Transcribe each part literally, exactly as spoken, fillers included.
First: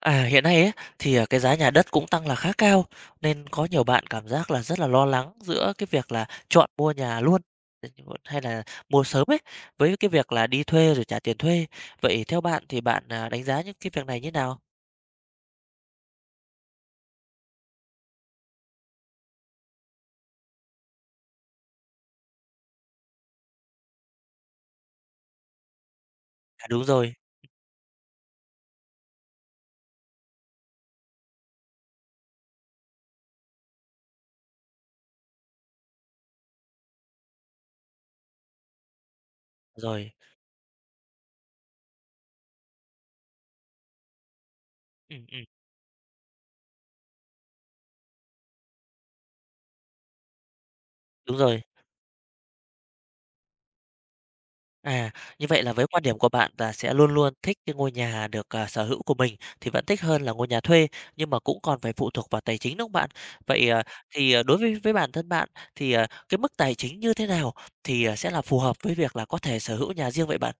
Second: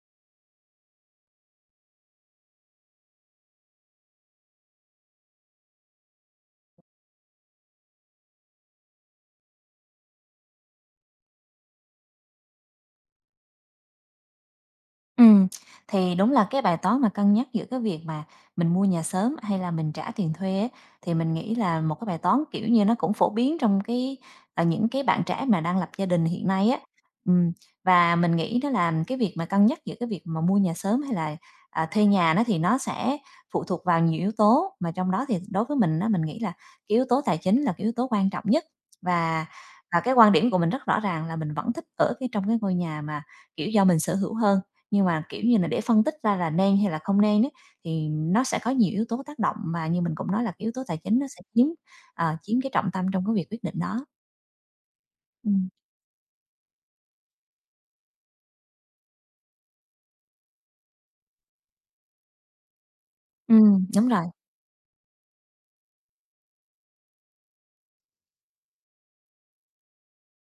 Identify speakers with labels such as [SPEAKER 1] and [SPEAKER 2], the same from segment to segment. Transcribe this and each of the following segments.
[SPEAKER 1] À, hiện nay ấy, thì, à, cái giá nhà đất cũng tăng là khá cao, nên có nhiều bạn cảm giác là rất là lo lắng giữa cái việc là chọn mua nhà luôn, hay là mua sớm ấy, với cái việc là đi thuê rồi trả tiền thuê. Vậy theo bạn thì bạn, à, đánh giá những cái việc này như nào?
[SPEAKER 2] Ừ, thì đúng là cái bài toán mà cân nhắc giữa cái việc mà mình mua nhà sớm hay là mình trả tiền thuê ấy, thì mình nghĩ là một cái bài toán, kiểu như, nó cũng phổ biến trong cái, à, những cái bạn trẻ mà đang lập gia đình hiện
[SPEAKER 1] À,
[SPEAKER 2] nay á.
[SPEAKER 1] đúng rồi,
[SPEAKER 2] Ừm, và mình nghĩ đó là cái việc mà cân nhắc giữa cái việc mà mua nhà sớm hay là, à, thuê nhà nó thì nó sẽ phụ thuộc vào nhiều yếu tố, mà trong đó thì đối với mình á, mình nghĩ là cái yếu tố tài chính là cái yếu tố quan trọng nhất. Và và
[SPEAKER 1] rồi,
[SPEAKER 2] cái quan điểm của mình rất rõ ràng là mình vẫn thích ở cái trong cái ngôi nhà mà, kiểu, do mình sở hữu hơn. Nhưng mà,
[SPEAKER 1] ừm,
[SPEAKER 2] kiểu
[SPEAKER 1] ừm,
[SPEAKER 2] như là, để phân tích ra là nên hay là không nên á, thì nó sẽ có nhiều yếu tố tác động mà như mình cũng nói là cái yếu tố tài chính nó
[SPEAKER 1] đúng
[SPEAKER 2] sẽ
[SPEAKER 1] rồi.
[SPEAKER 2] chiếm, ờ, chiếm cái trọng tâm trong cái việc quyết định đó.
[SPEAKER 1] À, như vậy
[SPEAKER 2] Ừm,
[SPEAKER 1] là với quan điểm của bạn là sẽ luôn luôn thích cái ngôi nhà được, à, sở hữu của mình thì vẫn thích hơn là ngôi nhà thuê, nhưng mà cũng còn phải phụ thuộc vào tài chính, đúng không bạn? Vậy, ờ,
[SPEAKER 2] ừm, đúng rồi.
[SPEAKER 1] thì, ờ, đối với với bản thân bạn thì, ờ, cái mức tài chính như thế nào thì, ờ, sẽ là phù hợp với việc là có thể sở hữu nhà riêng vậy bạn?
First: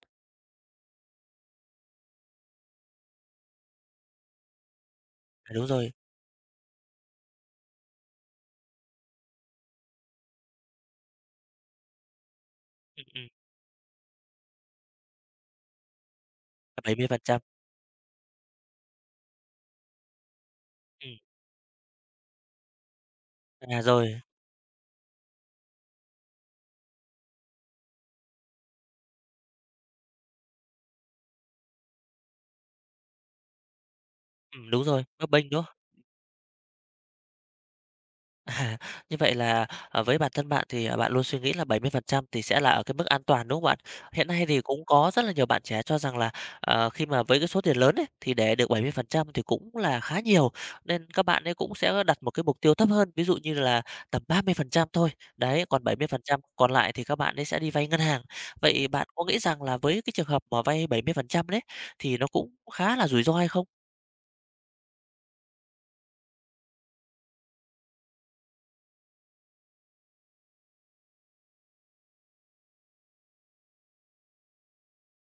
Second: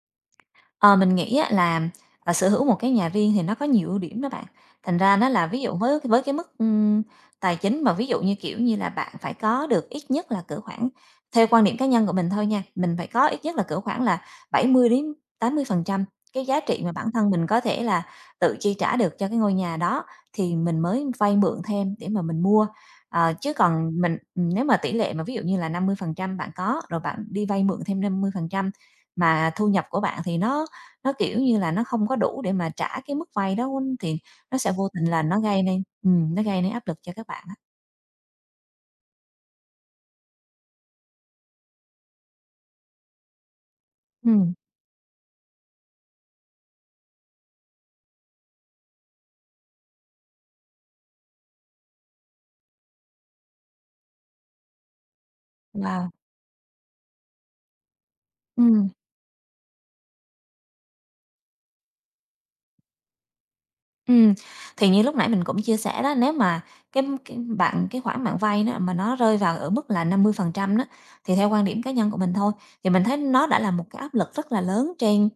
[SPEAKER 2] Ờ, mình nghĩ á là, à, sở hữu một cái nhà riêng thì nó có nhiều ưu điểm đó bạn. Thành ra nó là
[SPEAKER 1] À,
[SPEAKER 2] ví
[SPEAKER 1] đúng
[SPEAKER 2] dụ
[SPEAKER 1] rồi,
[SPEAKER 2] với với cái mức, ừm, tài chính mà ví dụ như, kiểu như là, bạn phải có được ít nhất là cỡ khoảng theo quan điểm cá nhân của mình thôi nha, mình
[SPEAKER 1] ừm,
[SPEAKER 2] phải
[SPEAKER 1] ừm,
[SPEAKER 2] có ít nhất là cỡ khoảng là bảy mươi mươi đến tám mươi phần trăm cái giá trị mà bản thân
[SPEAKER 1] bảy mươi phần trăm,
[SPEAKER 2] mình có thể là tự chi trả được cho cái ngôi nhà đó thì mình mới
[SPEAKER 1] ừm,
[SPEAKER 2] vay mượn thêm để mà mình mua. Ờ, chứ
[SPEAKER 1] à,
[SPEAKER 2] còn mình
[SPEAKER 1] rồi,
[SPEAKER 2] nếu mà tỷ lệ mà ví dụ như là năm mươi phần trăm bạn có, rồi bạn đi vay mượn thêm năm mươi phần trăm mà thu nhập của bạn thì nó nó, kiểu như là, nó không có đủ để mà trả cái mức vay đó thì nó
[SPEAKER 1] ừm,
[SPEAKER 2] sẽ
[SPEAKER 1] đúng
[SPEAKER 2] vô
[SPEAKER 1] rồi,
[SPEAKER 2] tình là
[SPEAKER 1] bấp
[SPEAKER 2] nó
[SPEAKER 1] bênh,
[SPEAKER 2] gây
[SPEAKER 1] đúng không?
[SPEAKER 2] nên ừm, nó gây nên áp lực cho các bạn á.
[SPEAKER 1] À, như vậy là, ờ, với bản thân bạn thì, à, bạn luôn suy nghĩ là bảy mươi phần trăm thì sẽ là ở cái mức an toàn, đúng không bạn? Hiện nay
[SPEAKER 2] Ừm,
[SPEAKER 1] thì cũng có rất là nhiều bạn trẻ cho rằng là, ờ, khi mà với cái số tiền lớn ấy, thì để được bảy mươi phần trăm thì cũng là khá nhiều, nên các bạn ấy cũng sẽ đặt một cái mục tiêu thấp hơn, ví dụ như là tầm ba mươi phần trăm thôi. Đấy, còn bảy mươi
[SPEAKER 2] wow,
[SPEAKER 1] phần trăm còn lại thì các bạn ấy sẽ đi vay ngân hàng. Vậy
[SPEAKER 2] ừm.
[SPEAKER 1] bạn có nghĩ rằng là với cái trường hợp mà vay bảy mươi phần trăm đấy, thì nó cũng khá là rủi ro hay không?
[SPEAKER 2] Ừ, thì như lúc nãy mình cũng chia sẻ đó, nếu mà cái cái bạn cái khoản bạn vay đó mà nó rơi vào ở mức là năm mươi phần trăm đó, thì theo quan điểm cá nhân của mình thôi, thì mình thấy nó đã là một cái áp lực rất là lớn trên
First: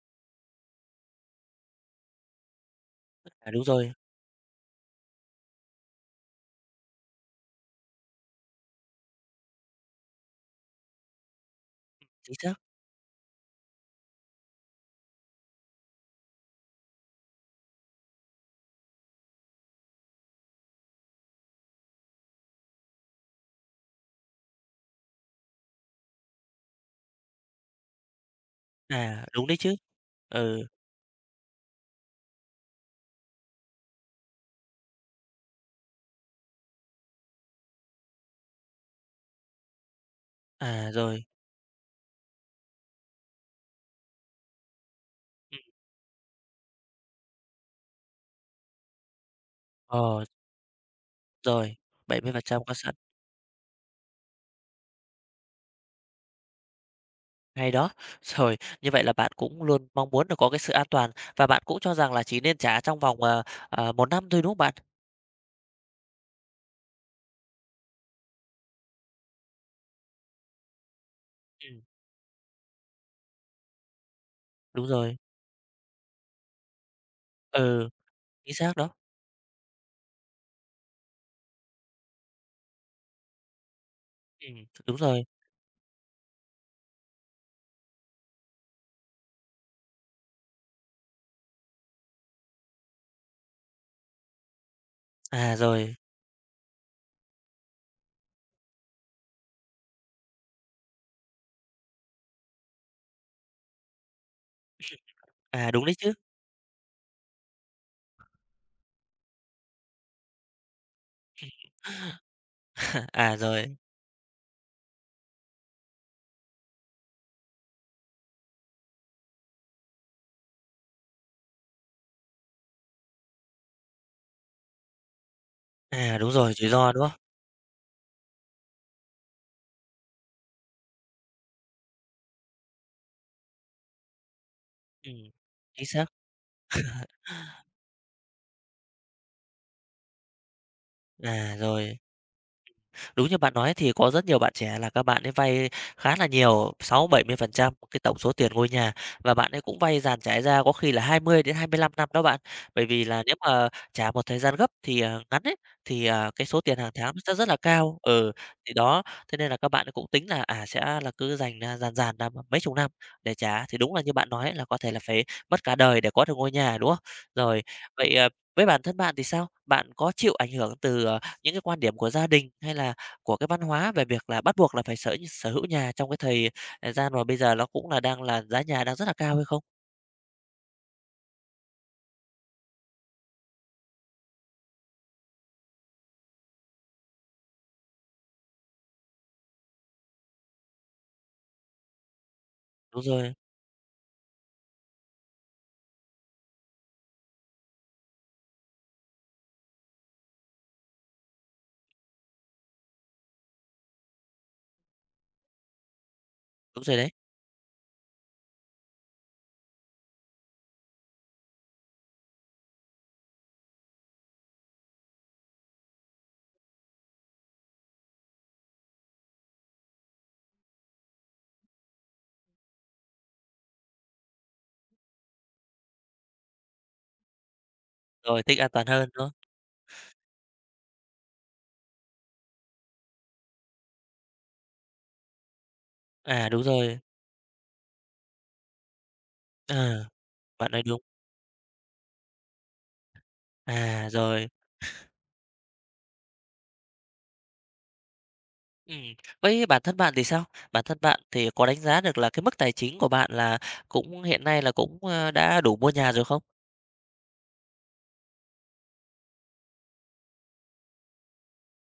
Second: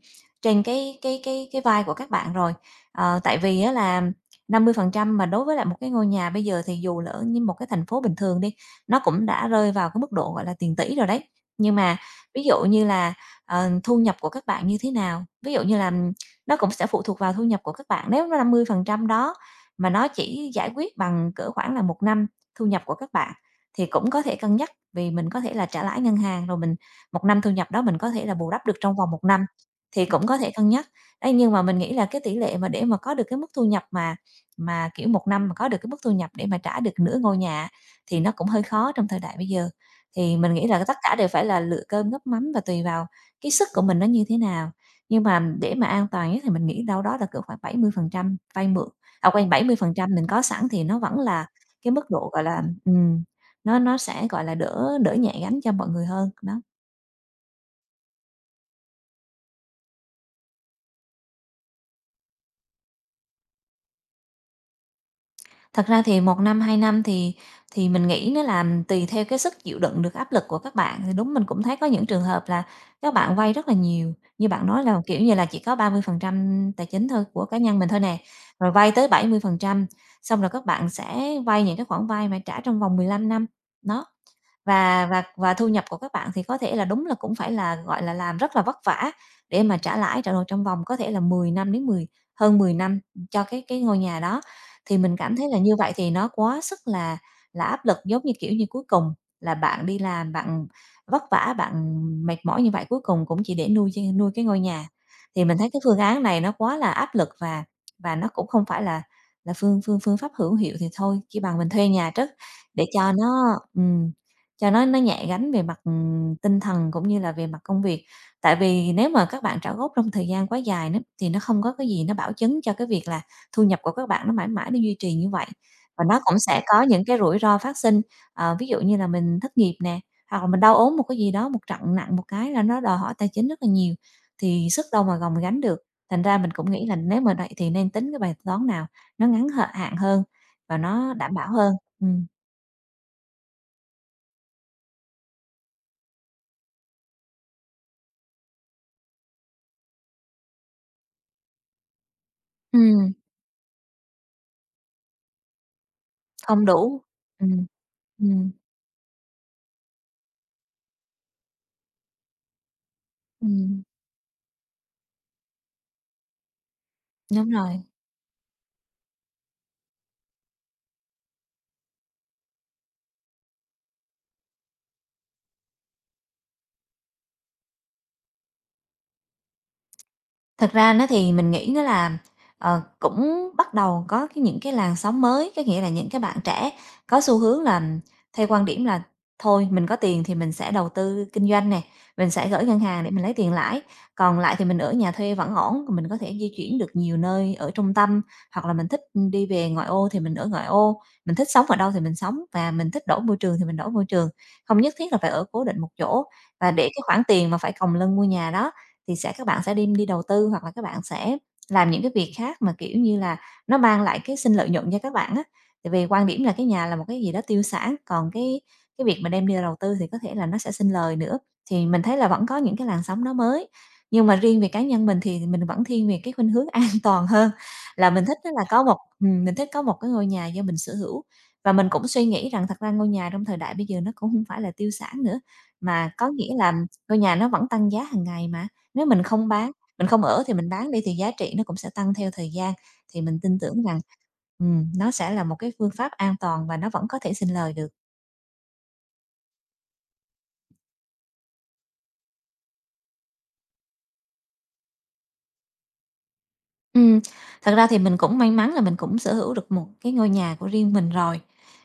[SPEAKER 2] trên cái cái cái cái vai của các bạn rồi. Ờ, tại
[SPEAKER 1] À, đúng
[SPEAKER 2] vì á
[SPEAKER 1] rồi,
[SPEAKER 2] là năm mươi phần trăm mà đối với lại một cái ngôi nhà bây giờ thì dù lỡ như một cái thành phố bình thường đi, nó cũng đã rơi vào cái mức độ, gọi là, tiền tỷ rồi đấy. Nhưng mà
[SPEAKER 1] chính
[SPEAKER 2] ví
[SPEAKER 1] xác.
[SPEAKER 2] dụ như là, ờ, thu nhập của các bạn như thế nào? Ví dụ như là nó cũng sẽ phụ thuộc vào thu nhập của các bạn, nếu nó năm mươi phần trăm đó mà nó chỉ giải quyết bằng cỡ khoảng là một năm thu nhập của các bạn thì cũng có thể cân nhắc, vì mình có thể là trả lãi ngân hàng, rồi mình một năm thu nhập đó mình có thể là bù đắp được trong vòng một
[SPEAKER 1] À, đúng
[SPEAKER 2] năm,
[SPEAKER 1] đấy chứ.
[SPEAKER 2] thì cũng có thể
[SPEAKER 1] Ừ,
[SPEAKER 2] cân nhắc. Đấy, nhưng mà mình nghĩ là cái tỷ lệ mà để mà có được cái mức thu nhập mà mà, kiểu, một năm mà có được cái mức thu nhập để mà trả được nửa ngôi nhà thì nó cũng hơi khó trong thời đại bây giờ. Thì mình nghĩ là
[SPEAKER 1] à,
[SPEAKER 2] tất cả
[SPEAKER 1] rồi.
[SPEAKER 2] đều phải là lựa cơm gắp mắm và tùy vào cái sức của mình nó như thế nào. Nhưng mà
[SPEAKER 1] Ừ.
[SPEAKER 2] để mà an toàn nhất thì mình nghĩ đâu đó là cỡ khoảng bảy mươi phần trăm vay mượn, à, quên, bảy mươi phần trăm
[SPEAKER 1] Ờ,
[SPEAKER 2] mình có sẵn thì nó vẫn là
[SPEAKER 1] rồi,
[SPEAKER 2] cái mức
[SPEAKER 1] bảy
[SPEAKER 2] độ,
[SPEAKER 1] mươi phần
[SPEAKER 2] gọi là,
[SPEAKER 1] trăm có sẵn,
[SPEAKER 2] ừm, nó nó sẽ, gọi là, đỡ đỡ nhẹ gánh cho mọi người hơn, đó.
[SPEAKER 1] hay đó. Rồi, như vậy là bạn cũng luôn mong muốn là có cái sự an toàn và bạn cũng cho rằng là chỉ nên trả trong vòng, ờ, ờ, một năm thôi, đúng không bạn?
[SPEAKER 2] Thật ra thì một năm, hai năm thì thì mình nghĩ nó là tùy theo cái sức chịu đựng được áp lực của các bạn, thì đúng mình cũng thấy
[SPEAKER 1] Ừm,
[SPEAKER 2] có những trường hợp là các bạn vay rất là nhiều. Như bạn nói
[SPEAKER 1] đúng
[SPEAKER 2] là,
[SPEAKER 1] rồi,
[SPEAKER 2] kiểu như là, chỉ có ba mươi phần trăm tài chính thôi của cá nhân
[SPEAKER 1] ừ,
[SPEAKER 2] mình thôi nè,
[SPEAKER 1] chính
[SPEAKER 2] rồi
[SPEAKER 1] xác đó.
[SPEAKER 2] vay tới bảy mươi phần trăm xong rồi các bạn sẽ vay những cái khoản vay mà trả trong vòng mười lăm năm. Đó,
[SPEAKER 1] Ừm, đúng
[SPEAKER 2] và và
[SPEAKER 1] rồi.
[SPEAKER 2] và thu nhập của các bạn thì có thể là đúng là cũng phải là, gọi là, làm rất là vất vả để mà trả lãi, trả nợ trong vòng có thể là mười năm đến mười hơn mười năm cho cái cái ngôi nhà đó. Thì mình cảm thấy
[SPEAKER 1] À,
[SPEAKER 2] là như vậy
[SPEAKER 1] rồi,
[SPEAKER 2] thì nó quá sức là là áp lực, giống như, kiểu như, cuối cùng là bạn đi làm, bạn vất vả, bạn mệt mỏi như vậy, cuối cùng cũng chỉ để nuôi ch nuôi cái ngôi nhà. Thì mình
[SPEAKER 1] à,
[SPEAKER 2] thấy cái
[SPEAKER 1] đúng đấy
[SPEAKER 2] phương
[SPEAKER 1] chứ.
[SPEAKER 2] án này nó quá là áp lực và và nó cũng không phải là là phương phương phương pháp hữu hiệu, thì thôi chỉ bằng mình thuê nhà trước để cho
[SPEAKER 1] À,
[SPEAKER 2] nó
[SPEAKER 1] rồi,
[SPEAKER 2] ừm. Cho nó nó nhẹ gánh về mặt, ừm, tinh thần cũng như là về mặt công việc. Tại vì nếu mà các bạn trả góp trong thời gian quá dài nữa, thì nó không có cái gì nó bảo chứng cho cái việc là thu nhập của các bạn nó mãi mãi nó duy trì như vậy. Và
[SPEAKER 1] à,
[SPEAKER 2] nó
[SPEAKER 1] đúng
[SPEAKER 2] cũng
[SPEAKER 1] rồi,
[SPEAKER 2] sẽ
[SPEAKER 1] rủi
[SPEAKER 2] có
[SPEAKER 1] ro, đúng
[SPEAKER 2] những
[SPEAKER 1] không?
[SPEAKER 2] cái rủi ro phát sinh, ờ, ví dụ như là mình thất nghiệp nè, hoặc là mình đau ốm một cái gì đó, một trận nặng một cái là nó đòi hỏi tài chính rất là nhiều, thì sức đâu mà
[SPEAKER 1] Ừm,
[SPEAKER 2] gồng gánh được.
[SPEAKER 1] chính xác.
[SPEAKER 2] Thành ra mình cũng nghĩ là nếu mà vậy thì nên tính cái bài toán nào nó ngắn h hạn hơn và nó đảm bảo
[SPEAKER 1] À,
[SPEAKER 2] hơn.
[SPEAKER 1] rồi.
[SPEAKER 2] Ừm,
[SPEAKER 1] Đúng như bạn nói thì có rất nhiều bạn trẻ là các bạn ấy vay khá là nhiều, sáu bảy mươi phần trăm cái tổng số tiền ngôi nhà và bạn ấy cũng vay dàn trải ra có khi là hai mươi đến hai mươi lăm năm đó bạn. Bởi vì
[SPEAKER 2] ừm,
[SPEAKER 1] là nếu mà trả một thời gian gấp thì, à, ngắn ấy, thì, à, cái số
[SPEAKER 2] không
[SPEAKER 1] tiền hàng
[SPEAKER 2] đủ.
[SPEAKER 1] tháng nó sẽ rất là
[SPEAKER 2] Ừm.
[SPEAKER 1] cao. Ừ,
[SPEAKER 2] Ừm,
[SPEAKER 1] thì đó, thế nên là các bạn ấy cũng tính là, à, sẽ là cứ dành, à, dàn dàn ra mấy chục năm để trả, thì
[SPEAKER 2] ừm,
[SPEAKER 1] đúng là như bạn nói là có thể là phải mất cả đời để có được ngôi nhà, đúng không?
[SPEAKER 2] đúng
[SPEAKER 1] Rồi,
[SPEAKER 2] rồi.
[SPEAKER 1] vậy, à, với bản thân bạn thì sao? Bạn có chịu ảnh hưởng từ, ờ, những cái quan điểm của gia đình hay là của cái văn hóa về việc là bắt buộc là phải sở sở hữu nhà trong cái thời, à, gian mà bây giờ nó cũng là đang là giá nhà đang rất là cao hay không?
[SPEAKER 2] Thật ra nó thì mình nghĩ nó là, ờ, cũng bắt đầu có cái những cái làn sóng mới, có nghĩa là những cái bạn trẻ có xu hướng là theo quan điểm là "Thôi, mình có tiền thì mình sẽ đầu tư kinh doanh nè, mình sẽ gửi ngân
[SPEAKER 1] Đúng
[SPEAKER 2] hàng để mình
[SPEAKER 1] rồi,
[SPEAKER 2] lấy tiền lãi, còn lại thì mình ở nhà thuê vẫn ổn, mình có thể di chuyển được nhiều nơi ở trung tâm, hoặc là mình thích, đi về ngoại ô thì mình ở ngoại ô, mình thích sống ở đâu thì mình sống và mình thích đổi môi trường thì mình đổi môi trường, không nhất thiết là phải ở cố định một chỗ." Và để
[SPEAKER 1] đúng rồi
[SPEAKER 2] cái
[SPEAKER 1] đấy.
[SPEAKER 2] khoản tiền mà phải còng lưng mua nhà đó thì sẽ các bạn sẽ đi đi đầu tư hoặc là các bạn sẽ làm những cái việc khác mà, kiểu như là, nó mang lại cái sinh lợi nhuận cho các bạn á. Tại vì quan điểm là cái nhà là một cái gì đó tiêu xả, còn cái cái việc mà đem đi đầu tư thì có thể là nó sẽ sinh lời nữa. Thì mình thấy là vẫn có những cái làn sóng nó mới, nhưng mà riêng về cá nhân mình thì mình vẫn thiên về cái khuynh hướng an toàn hơn, là mình thích
[SPEAKER 1] Rồi,
[SPEAKER 2] á
[SPEAKER 1] thích
[SPEAKER 2] là
[SPEAKER 1] an
[SPEAKER 2] có
[SPEAKER 1] toàn
[SPEAKER 2] một
[SPEAKER 1] hơn, đúng không?
[SPEAKER 2] ừm, mình thích có một cái ngôi nhà do mình sở hữu. Và mình cũng suy nghĩ rằng thật ra ngôi nhà trong thời đại bây giờ nó cũng không phải là tiêu sản nữa, mà có
[SPEAKER 1] À,
[SPEAKER 2] nghĩa
[SPEAKER 1] đúng
[SPEAKER 2] là
[SPEAKER 1] rồi.
[SPEAKER 2] ngôi nhà nó vẫn tăng giá hàng ngày mà. Nếu mình không bán,
[SPEAKER 1] Ờ,
[SPEAKER 2] mình không ở thì mình
[SPEAKER 1] bạn nói
[SPEAKER 2] bán đi
[SPEAKER 1] đúng.
[SPEAKER 2] thì giá trị nó cũng sẽ tăng theo thời gian, thì mình tin tưởng rằng,
[SPEAKER 1] À, rồi.
[SPEAKER 2] ừm, nó sẽ là một cái phương pháp an toàn và nó vẫn có thể sinh lời được.
[SPEAKER 1] Ừm, vậy bản thân bạn thì sao? Bản thân bạn thì có đánh giá được là cái mức tài chính của bạn là cũng hiện nay là cũng, ơ, đã đủ mua nhà rồi không?
[SPEAKER 2] Ừm, thật ra thì mình cũng may mắn là mình cũng sở hữu được một cái ngôi nhà của riêng mình rồi.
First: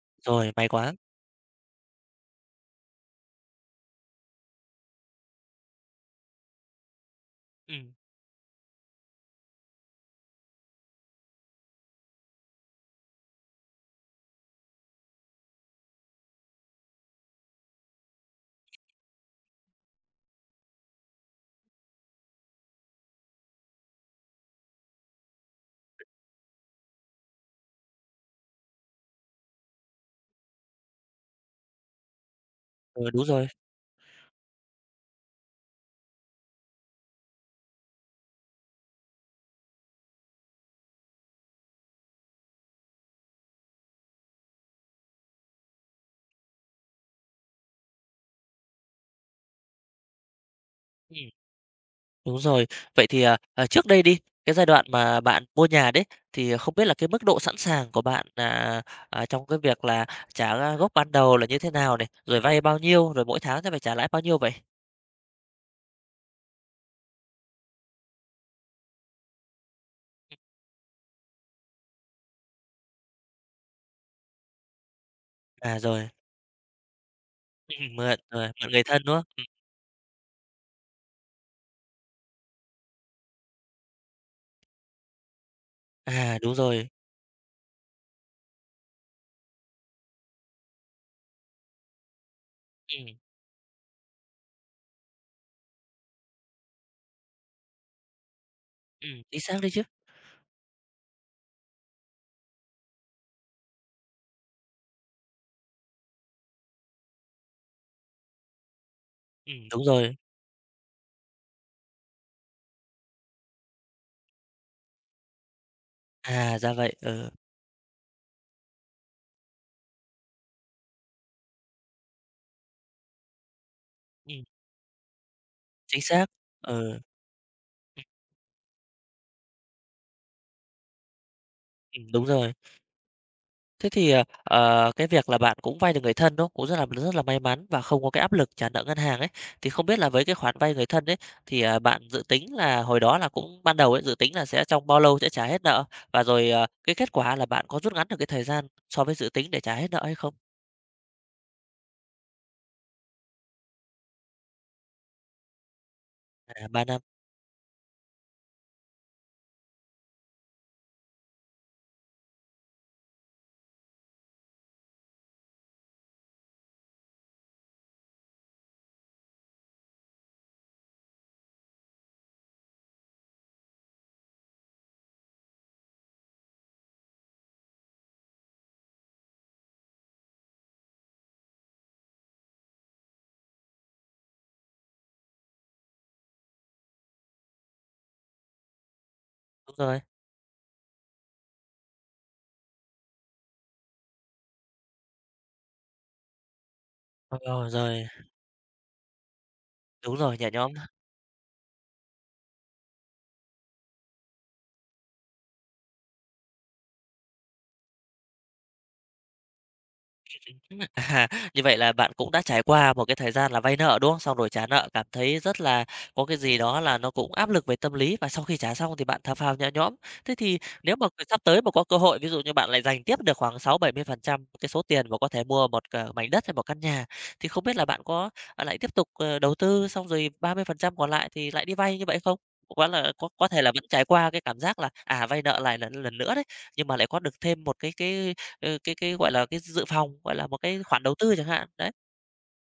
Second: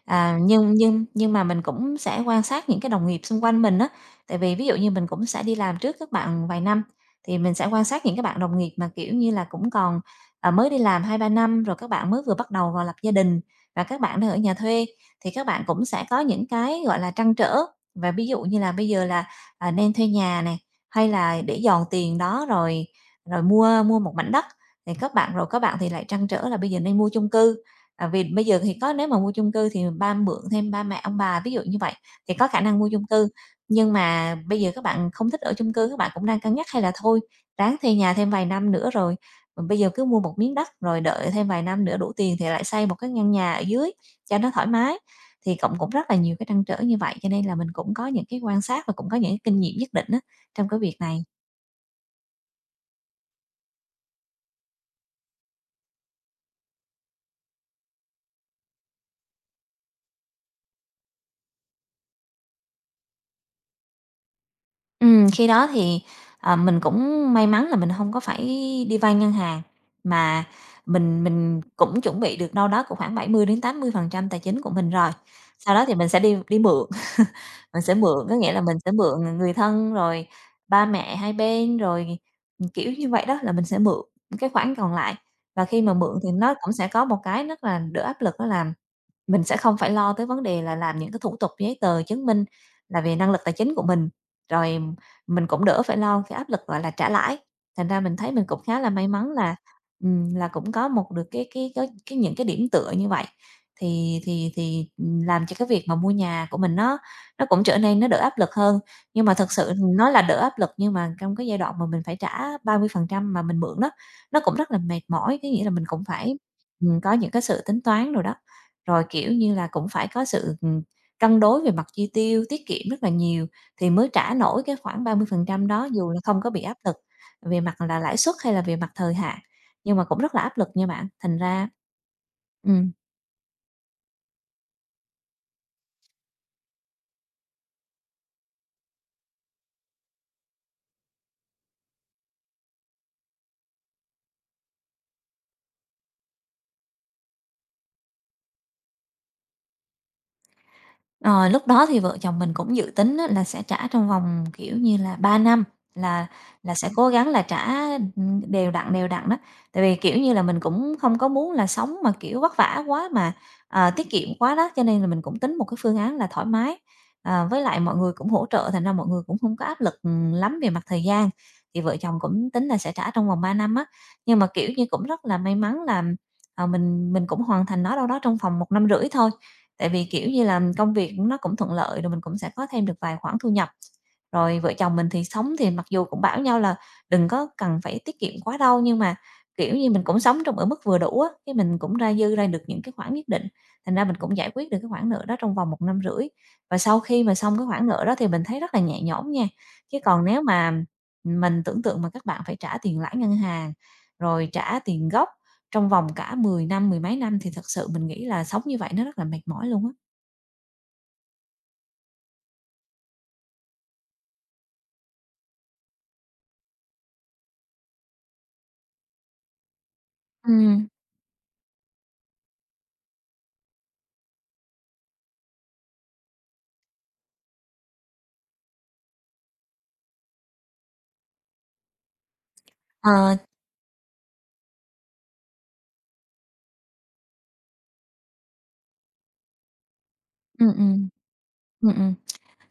[SPEAKER 2] À,
[SPEAKER 1] Rồi, may
[SPEAKER 2] nhưng
[SPEAKER 1] quá.
[SPEAKER 2] nhưng nhưng mà mình cũng sẽ quan sát những cái đồng nghiệp xung quanh mình á, tại vì ví dụ như mình cũng sẽ đi làm trước các bạn vài năm, thì mình sẽ quan
[SPEAKER 1] Ừm,
[SPEAKER 2] sát những các bạn đồng nghiệp mà, kiểu như là, cũng còn, à, mới đi làm hai ba năm, rồi các bạn mới vừa bắt đầu vào lập gia đình và các bạn đang ở nhà thuê, thì các bạn cũng sẽ có những cái, gọi là, trăn trở. Và ví dụ như là bây giờ là, à, nên thuê nhà này hay là để dòn tiền đó rồi rồi mua mua một mảnh đất thì các bạn rồi các bạn thì lại trăn trở là bây giờ nên mua chung cư, à, vì bây giờ thì có nếu mà mua chung cư thì ba mượn thêm ba mẹ ông bà, ví dụ như vậy, thì có khả năng mua chung
[SPEAKER 1] ừ, đúng
[SPEAKER 2] cư.
[SPEAKER 1] rồi.
[SPEAKER 2] Nhưng mà bây giờ các bạn không thích ở chung cư, các bạn cũng đang cân nhắc hay là thôi ráng thuê nhà thêm vài năm nữa rồi, ờ, bây giờ cứ mua một miếng đất rồi đợi thêm vài năm nữa đủ tiền thì lại xây một cái căn nhà ở dưới cho nó thoải mái. Thì cũng cũng rất là nhiều cái trăn trở như vậy, cho nên là mình cũng có những cái quan sát và cũng có những cái kinh nghiệm nhất định á trong cái việc này.
[SPEAKER 1] Ừm. Đúng rồi. Vậy thì, à, à, trước đây đi, cái giai đoạn mà bạn mua nhà đấy, thì à, không biết là cái mức độ sẵn sàng của bạn là, à, trong cái việc là trả, a, gốc ban đầu là như thế nào này? Rồi vay bao nhiêu? Rồi mỗi tháng sẽ phải trả lãi bao nhiêu vậy?
[SPEAKER 2] Ừm, khi đó thì, à, mình cũng may mắn là mình không có phải đi vay ngân hàng, mà mình mình cũng chuẩn bị được đâu đó cũng khoảng bảy mươi mươi đến tám mươi phần trăm tài chính của mình rồi. Sau
[SPEAKER 1] À,
[SPEAKER 2] đó thì
[SPEAKER 1] rồi,
[SPEAKER 2] mình sẽ đi đi mượn, mình sẽ
[SPEAKER 1] ừm, mượn,
[SPEAKER 2] mượn, có
[SPEAKER 1] rồi
[SPEAKER 2] nghĩa là
[SPEAKER 1] mượn
[SPEAKER 2] mình
[SPEAKER 1] người
[SPEAKER 2] sẽ
[SPEAKER 1] thân, đúng không?
[SPEAKER 2] mượn, ờ,
[SPEAKER 1] Ừm,
[SPEAKER 2] người thân rồi ba mẹ hai bên, rồi, kiểu như vậy đó, là mình sẽ mượn cái khoản còn lại. Và khi mà mượn thì
[SPEAKER 1] à, đúng
[SPEAKER 2] nó cũng sẽ
[SPEAKER 1] rồi.
[SPEAKER 2] có một cái rất là đỡ áp lực đó là mình sẽ không phải lo tới vấn đề là làm những cái thủ tục giấy tờ chứng minh là
[SPEAKER 1] Ừm,
[SPEAKER 2] về năng lực tài chính của mình, rồi mình cũng đỡ phải lo cái áp lực, gọi là, trả lãi. Thành ra mình thấy mình cũng khá là may
[SPEAKER 1] ừm,
[SPEAKER 2] mắn
[SPEAKER 1] chính
[SPEAKER 2] là,
[SPEAKER 1] xác đấy chứ.
[SPEAKER 2] ừm, là cũng có một được cái cái cái cái những cái điểm tựa như vậy, thì thì thì, làm cho cái việc mà mua nhà của mình nó nó cũng trở nên nó đỡ áp lực hơn. Nhưng mà thật
[SPEAKER 1] Ừm,
[SPEAKER 2] sự
[SPEAKER 1] đúng
[SPEAKER 2] nó
[SPEAKER 1] rồi.
[SPEAKER 2] là đỡ áp lực nhưng mà trong cái giai đoạn mà mình phải trả ba mươi phần trăm mà mình mượn đó, nó cũng rất là mệt mỏi, có nghĩa là mình cũng phải,
[SPEAKER 1] À, ra vậy,
[SPEAKER 2] ừm, có
[SPEAKER 1] ừ,
[SPEAKER 2] những cái sự tính toán rồi đó. Rồi, kiểu như là, cũng phải có sự, ừm, cân đối về mặt chi tiêu, tiết kiệm rất là nhiều thì mới trả
[SPEAKER 1] ừm,
[SPEAKER 2] nổi cái khoảng ba mươi phần trăm đó,
[SPEAKER 1] chính
[SPEAKER 2] dù là
[SPEAKER 1] xác.
[SPEAKER 2] không có bị áp lực
[SPEAKER 1] Ừ,
[SPEAKER 2] về mặt là lãi suất hay là về mặt thời hạn, nhưng mà cũng rất là áp lực nha bạn. Thành ra
[SPEAKER 1] ừm, đúng rồi.
[SPEAKER 2] ừm.
[SPEAKER 1] Thế thì, ờ, ờ, cái việc là bạn cũng vay được người thân, đúng không? Cũng rất là rất là may mắn và không có cái áp lực trả nợ ngân hàng ấy. Thì không biết là với cái khoản vay người thân ấy, thì, à, bạn dự tính là hồi đó là cũng ban đầu ấy, dự tính là sẽ trong bao lâu sẽ trả hết nợ? Và rồi, ờ, cái kết quả là bạn có rút ngắn được cái thời gian so với dự tính để trả hết nợ hay không?
[SPEAKER 2] Ờ, Lúc đó thì vợ chồng mình cũng dự tính á là sẽ trả trong vòng, kiểu như là, ba năm là
[SPEAKER 1] À,
[SPEAKER 2] là
[SPEAKER 1] ba
[SPEAKER 2] sẽ
[SPEAKER 1] năm,
[SPEAKER 2] cố gắng là trả, ừ, đều đặn, đều đặn đó. Tại vì, kiểu như là, mình cũng không có muốn là sống mà, kiểu, vất vả quá mà, ờ, tiết kiệm quá đó, cho nên là mình cũng tính một cái phương án là thoải mái. Ờ, với lại mọi người cũng hỗ trợ, thành ra mọi người cũng không có áp lực, ừ, lắm về mặt thời gian, thì vợ chồng cũng tính là sẽ trả trong vòng ba năm á. Nhưng mà, kiểu như, cũng rất là may mắn là, ờ, mình mình cũng hoàn thành nó đâu đó trong vòng một năm rưỡi thôi. Tại vì, kiểu như là, công việc nó cũng thuận lợi rồi mình cũng sẽ có thêm được vài khoản thu nhập. Rồi vợ chồng mình thì sống thì mặc dù cũng bảo nhau là đừng có cần phải tiết kiệm quá đâu, nhưng mà,
[SPEAKER 1] đúng
[SPEAKER 2] kiểu như,
[SPEAKER 1] rồi.
[SPEAKER 2] mình cũng sống trong ở mức vừa đủ á, cái mình cũng ra dư ra được những cái khoản nhất định, thành ra mình cũng giải quyết được cái khoản nợ đó trong vòng một năm rưỡi. Và sau khi mà xong cái
[SPEAKER 1] Ờ,
[SPEAKER 2] khoản nợ
[SPEAKER 1] rồi,
[SPEAKER 2] đó thì mình thấy rất là nhẹ nhõm nha. Chứ
[SPEAKER 1] đúng
[SPEAKER 2] còn
[SPEAKER 1] rồi,
[SPEAKER 2] nếu
[SPEAKER 1] nhẹ nhõm.
[SPEAKER 2] mà mình tưởng tượng mà các bạn phải trả tiền lãi ngân hàng, rồi trả tiền gốc, trong vòng cả mười năm, mười mấy năm thì thật sự mình nghĩ là sống như vậy nó rất là mệt mỏi luôn á.
[SPEAKER 1] À, như vậy là bạn cũng đã trải qua một cái thời gian là vay nợ, đúng không? Xong rồi trả nợ cảm thấy rất là có cái gì đó là nó cũng áp lực về tâm lý và sau khi trả xong thì bạn thở phào nhẹ nhõm. Thế thì
[SPEAKER 2] Ừm,
[SPEAKER 1] nếu mà sắp tới mà có cơ hội, ví dụ như bạn lại dành tiếp được khoảng sáu bảy mươi phần trăm cái số tiền mà có thể mua một ờ, mảnh đất hay một căn nhà thì không biết là bạn có ờ, lại tiếp tục ờ, đầu tư xong rồi ba mươi phần trăm còn lại thì lại đi vay như vậy không? Quá là có
[SPEAKER 2] ờ,
[SPEAKER 1] có thể là vẫn trải qua cái cảm giác là à vay nợ lại lần lần nữa đấy, nhưng mà lại có được thêm một cái cái Ừ, cái cái, gọi là, cái dự phòng, gọi là, một
[SPEAKER 2] ừm,
[SPEAKER 1] cái khoản
[SPEAKER 2] ừm,
[SPEAKER 1] đầu tư chẳng hạn, đấy.
[SPEAKER 2] ừm, ừm.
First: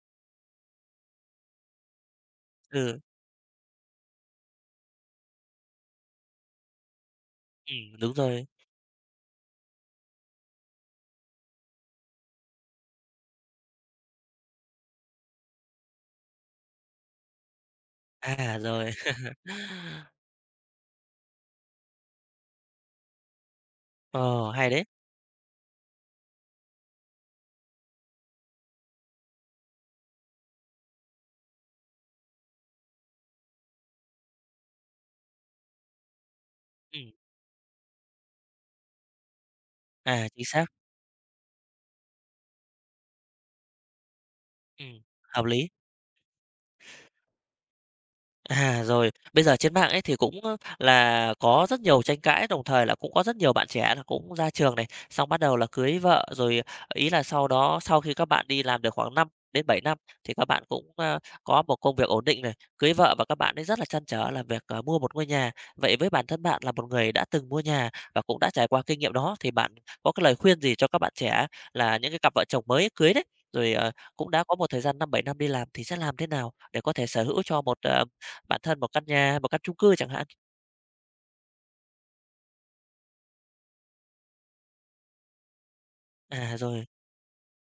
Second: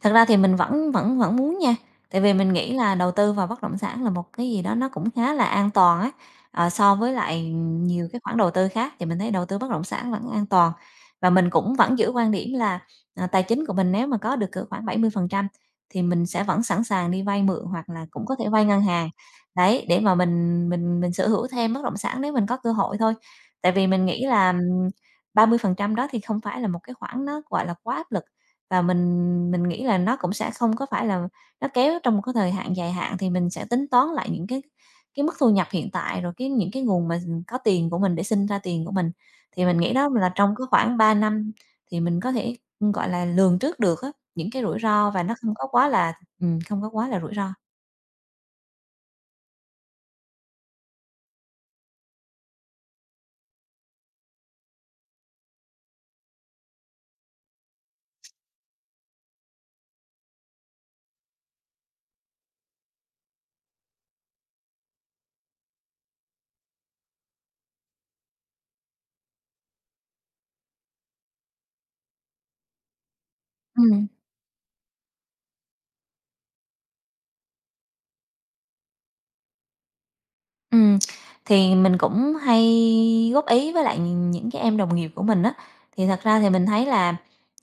[SPEAKER 2] Thật ra thì mình vẫn vẫn vẫn muốn nha, tại vì mình nghĩ là
[SPEAKER 1] Ừ,
[SPEAKER 2] đầu tư vào bất động sản là một cái gì đó nó cũng khá là an toàn á, ờ, so với lại
[SPEAKER 1] ừm,
[SPEAKER 2] nhiều
[SPEAKER 1] đúng
[SPEAKER 2] cái khoản
[SPEAKER 1] rồi.
[SPEAKER 2] đầu tư khác thì mình thấy đầu tư bất động sản vẫn an toàn. Và mình cũng vẫn giữ quan điểm là, à, tài chính của mình nếu mà có được cỡ khoảng bảy mươi phần trăm thì mình sẽ vẫn sẵn sàng đi vay mượn hoặc là cũng có thể
[SPEAKER 1] À,
[SPEAKER 2] vay ngân
[SPEAKER 1] rồi.
[SPEAKER 2] hàng, đấy, để mà mình mình mình sở hữu thêm bất động sản nếu mình có cơ hội thôi. Tại vì mình nghĩ là,
[SPEAKER 1] Ờ, hay đấy.
[SPEAKER 2] ừm, ba mươi phần trăm đó thì không phải là một cái khoản nó, gọi là, quá áp lực. Và mình mình nghĩ là nó cũng sẽ không có phải là nó kéo trong một cái thời hạn dài hạn, thì mình sẽ tính toán lại những cái cái mức thu nhập hiện tại, rồi cái những cái nguồn
[SPEAKER 1] Ừm,
[SPEAKER 2] mà có tiền của mình để sinh ra tiền của mình. Thì mình nghĩ đó
[SPEAKER 1] à,
[SPEAKER 2] là
[SPEAKER 1] chính
[SPEAKER 2] trong cái
[SPEAKER 1] xác.
[SPEAKER 2] khoảng ba năm thì mình có thể, gọi là, lường trước được á, những cái rủi
[SPEAKER 1] Ừm,
[SPEAKER 2] ro và nó
[SPEAKER 1] hợp
[SPEAKER 2] không có
[SPEAKER 1] lý.
[SPEAKER 2] quá là ừm, không có quá là rủi ro.
[SPEAKER 1] À, rồi, bây giờ trên mạng ấy thì cũng, ơ, là có rất nhiều tranh cãi, đồng thời là cũng có rất nhiều bạn trẻ là cũng ra trường này, xong bắt đầu là cưới vợ, rồi ý là sau đó sau khi các bạn đi làm được khoảng năm đến bảy năm thì các bạn cũng, ơ, có một công việc ổn định này, cưới vợ và các bạn ấy rất là trăn trở là việc, ờ, mua một ngôi nhà. Vậy với bản thân bạn là một người đã từng mua nhà và cũng đã trải qua kinh nghiệm đó, thì bạn có cái lời khuyên gì cho các bạn trẻ là những cái cặp vợ chồng mới cưới đấy, rồi, ờ,
[SPEAKER 2] Ừm.
[SPEAKER 1] cũng đã có một thời gian năm bảy năm đi làm thì sẽ làm thế nào để có thể sở hữu cho một, ờ, bạn thân bỏ căn nhà, bỏ căn chung cư chẳng hạn.
[SPEAKER 2] Ừm, thì mình cũng hay góp ý với lại những cái em đồng nghiệp của mình á, thì thật ra thì
[SPEAKER 1] À,
[SPEAKER 2] mình thấy
[SPEAKER 1] rồi,
[SPEAKER 2] là,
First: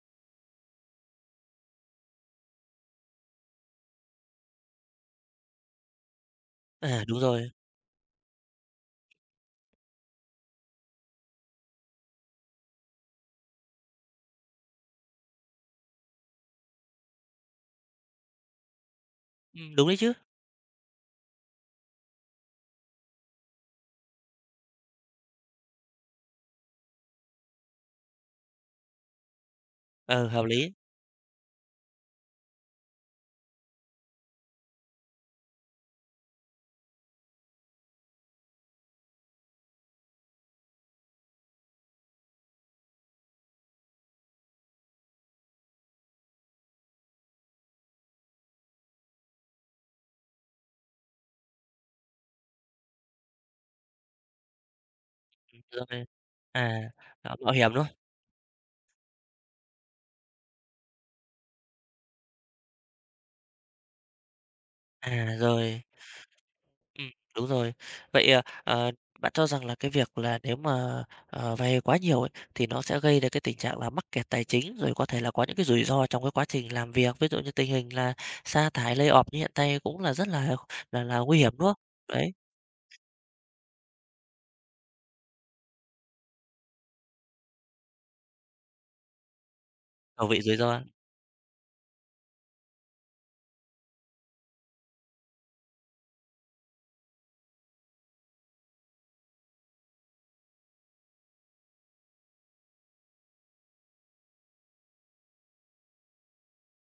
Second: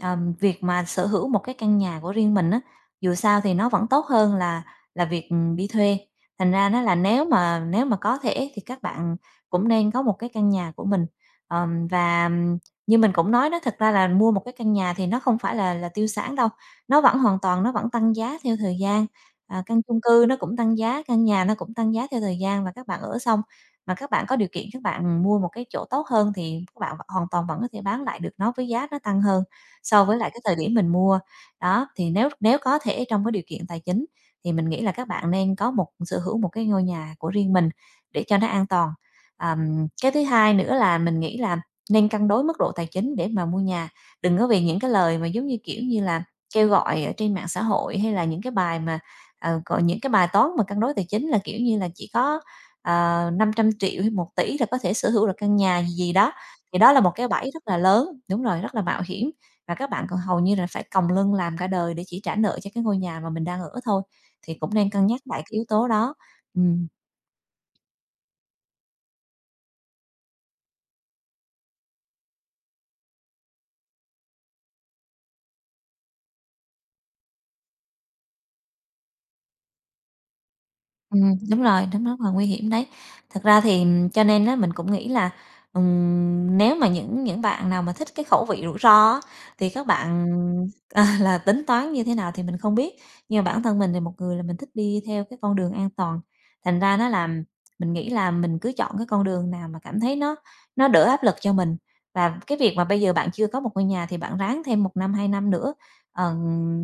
[SPEAKER 2] ờm, việc mà sở hữu một cái căn nhà của riêng mình á, dù sao thì nó vẫn tốt hơn là là việc, ừm, đi thuê. Thành ra nó là
[SPEAKER 1] à, đúng
[SPEAKER 2] nếu
[SPEAKER 1] rồi,
[SPEAKER 2] mà nếu mà có thể thì các bạn cũng nên có một cái căn nhà của mình. Ờm, và ừm, Như mình cũng nói đó, thật ra là mua một cái căn nhà thì nó không phải là là tiêu sản đâu, nó vẫn hoàn toàn nó vẫn tăng giá theo thời gian. À,
[SPEAKER 1] ừm,
[SPEAKER 2] căn
[SPEAKER 1] đúng đấy
[SPEAKER 2] chung
[SPEAKER 1] chứ,
[SPEAKER 2] cư nó cũng tăng giá, căn nhà nó cũng tăng giá theo thời gian và các bạn ở xong mà các bạn có điều kiện các bạn mua một cái chỗ tốt hơn thì các bạn vẫn hoàn toàn vẫn có thể bán lại được nó với giá nó tăng hơn so với
[SPEAKER 1] ừ,
[SPEAKER 2] lại cái
[SPEAKER 1] hợp
[SPEAKER 2] thời
[SPEAKER 1] lý,
[SPEAKER 2] điểm mình mua. Đó, thì nếu nếu có thể trong cái điều kiện tài chính thì mình nghĩ là các bạn nên có một sở hữu một cái ngôi nhà của riêng mình để cho nó an toàn. Ờm, cái thứ hai nữa là mình nghĩ là nên cân đối mức độ tài chính để mà mua nhà, đừng có vì những cái lời mà giống như, kiểu như là, kêu gọi ở trên mạng xã hội hay là những cái bài mà Ờ, còn những cái bài toán mà cân đối tài chính là, kiểu như là, chỉ có, ờ, năm trăm triệu hay một tỷ là có thể sở hữu được căn nhà gì
[SPEAKER 1] rồi,
[SPEAKER 2] gì đó,
[SPEAKER 1] à,
[SPEAKER 2] thì đó là một cái
[SPEAKER 1] đó,
[SPEAKER 2] bẫy
[SPEAKER 1] mạo
[SPEAKER 2] rất
[SPEAKER 1] hiểm,
[SPEAKER 2] là
[SPEAKER 1] đúng không?
[SPEAKER 2] lớn đúng rồi, rất là mạo hiểm và các bạn còn hầu như là phải còng lưng làm cả đời để chỉ trả nợ cho cái ngôi nhà mà mình đang ở thôi, thì cũng nên cân nhắc
[SPEAKER 1] À,
[SPEAKER 2] lại cái yếu
[SPEAKER 1] rồi,
[SPEAKER 2] tố đó. Ừm.
[SPEAKER 1] ừm, đúng rồi. Vậy, ờ, ờ, bạn cho rằng là cái việc là nếu mà, ờ, vay quá nhiều ấy, thì nó sẽ gây ra cái tình trạng là mắc kẹt tài chính, rồi có thể là có những cái rủi ro trong cái quá trình làm việc, ví dụ như tình hình là sa thải, lay off như hiện nay cũng là rất là là là
[SPEAKER 2] Ừm,
[SPEAKER 1] nguy hiểm,
[SPEAKER 2] đúng
[SPEAKER 1] đúng không?
[SPEAKER 2] rồi, nó rất là
[SPEAKER 1] Đấy,
[SPEAKER 2] nguy hiểm đấy. Thật ra thì ừm, cho nên á, mình cũng nghĩ là, ừm, nếu mà những những bạn nào mà thích cái khẩu vị rủi ro á, thì các bạn,
[SPEAKER 1] khẩu vị rủi ro,
[SPEAKER 2] ờ, là tính toán như thế nào thì mình không biết. Nhưng mà bản thân mình thì một người là mình thích đi theo cái con đường an toàn, thành ra nó làm mình nghĩ là mình cứ chọn cái con đường nào mà cảm thấy nó nó đỡ áp lực cho mình. Và cái việc mà bây giờ bạn chưa có một ngôi nhà thì bạn ráng thêm một năm, hai năm nữa, ờ,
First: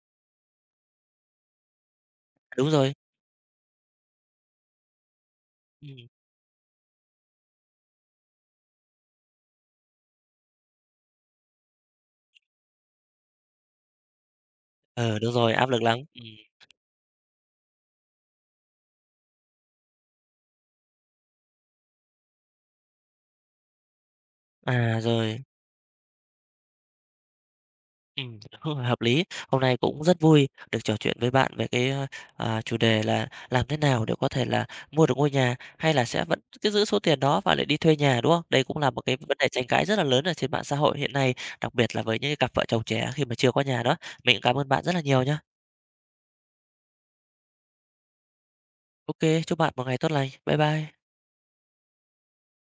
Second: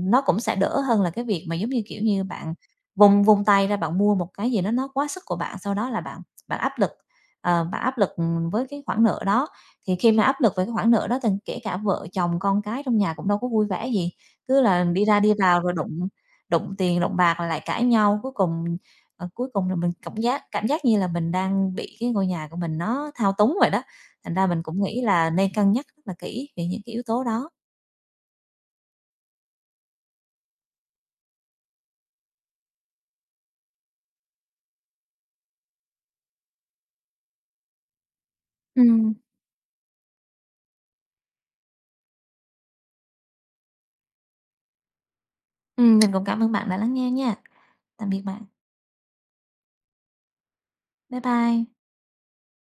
[SPEAKER 2] nó cũng sẽ đỡ hơn là cái việc mà, giống như, kiểu như, bạn
[SPEAKER 1] đúng rồi,
[SPEAKER 2] vung vung tay ra bạn mua một cái gì đó nó quá sức của bạn, sau đó là
[SPEAKER 1] ừm,
[SPEAKER 2] bạn bạn áp lực, ờ, bạn áp lực, ừ, với cái khoản nợ đó. Thì khi mà áp lực về cái khoản nợ đó thì kể cả vợ chồng, con cái trong nhà cũng đâu có vui vẻ gì, cứ là đi
[SPEAKER 1] ờ,
[SPEAKER 2] ra
[SPEAKER 1] đúng
[SPEAKER 2] đi
[SPEAKER 1] rồi,
[SPEAKER 2] vào
[SPEAKER 1] áp
[SPEAKER 2] rồi
[SPEAKER 1] lực lắm,
[SPEAKER 2] đụng
[SPEAKER 1] ừm,
[SPEAKER 2] đụng tiền, đụng bạc rồi lại cãi nhau. Cuối cùng, ờ, cuối cùng là mình cảm giác cảm giác như là mình đang bị cái ngôi nhà của mình nó thao túng vậy đó, thành ra mình cũng
[SPEAKER 1] à,
[SPEAKER 2] nghĩ là
[SPEAKER 1] rồi.
[SPEAKER 2] nên cân nhắc rất là kỹ về những cái yếu tố đó.
[SPEAKER 1] Ừm, đúng rồi, hợp lý. Hôm nay cũng rất vui được trò chuyện với bạn về cái, a, à, chủ đề là làm thế nào để có thể là mua được ngôi nhà, hay là sẽ vẫn cứ giữ số tiền đó và lại đi thuê nhà, đúng không? Đây cũng là một
[SPEAKER 2] Ừm,
[SPEAKER 1] cái vấn đề tranh cãi rất là lớn ở trên mạng xã hội hiện nay, đặc biệt là với những cái cặp vợ chồng trẻ khi mà chưa có nhà đó. Mình cũng cảm ơn bạn rất là nhiều nhá.
[SPEAKER 2] ừm, mình cũng cảm ơn bạn đã lắng nghe nha. Tạm biệt bạn.
[SPEAKER 1] OK, chúc bạn một ngày tốt lành. Bye bye.
[SPEAKER 2] Bye bye.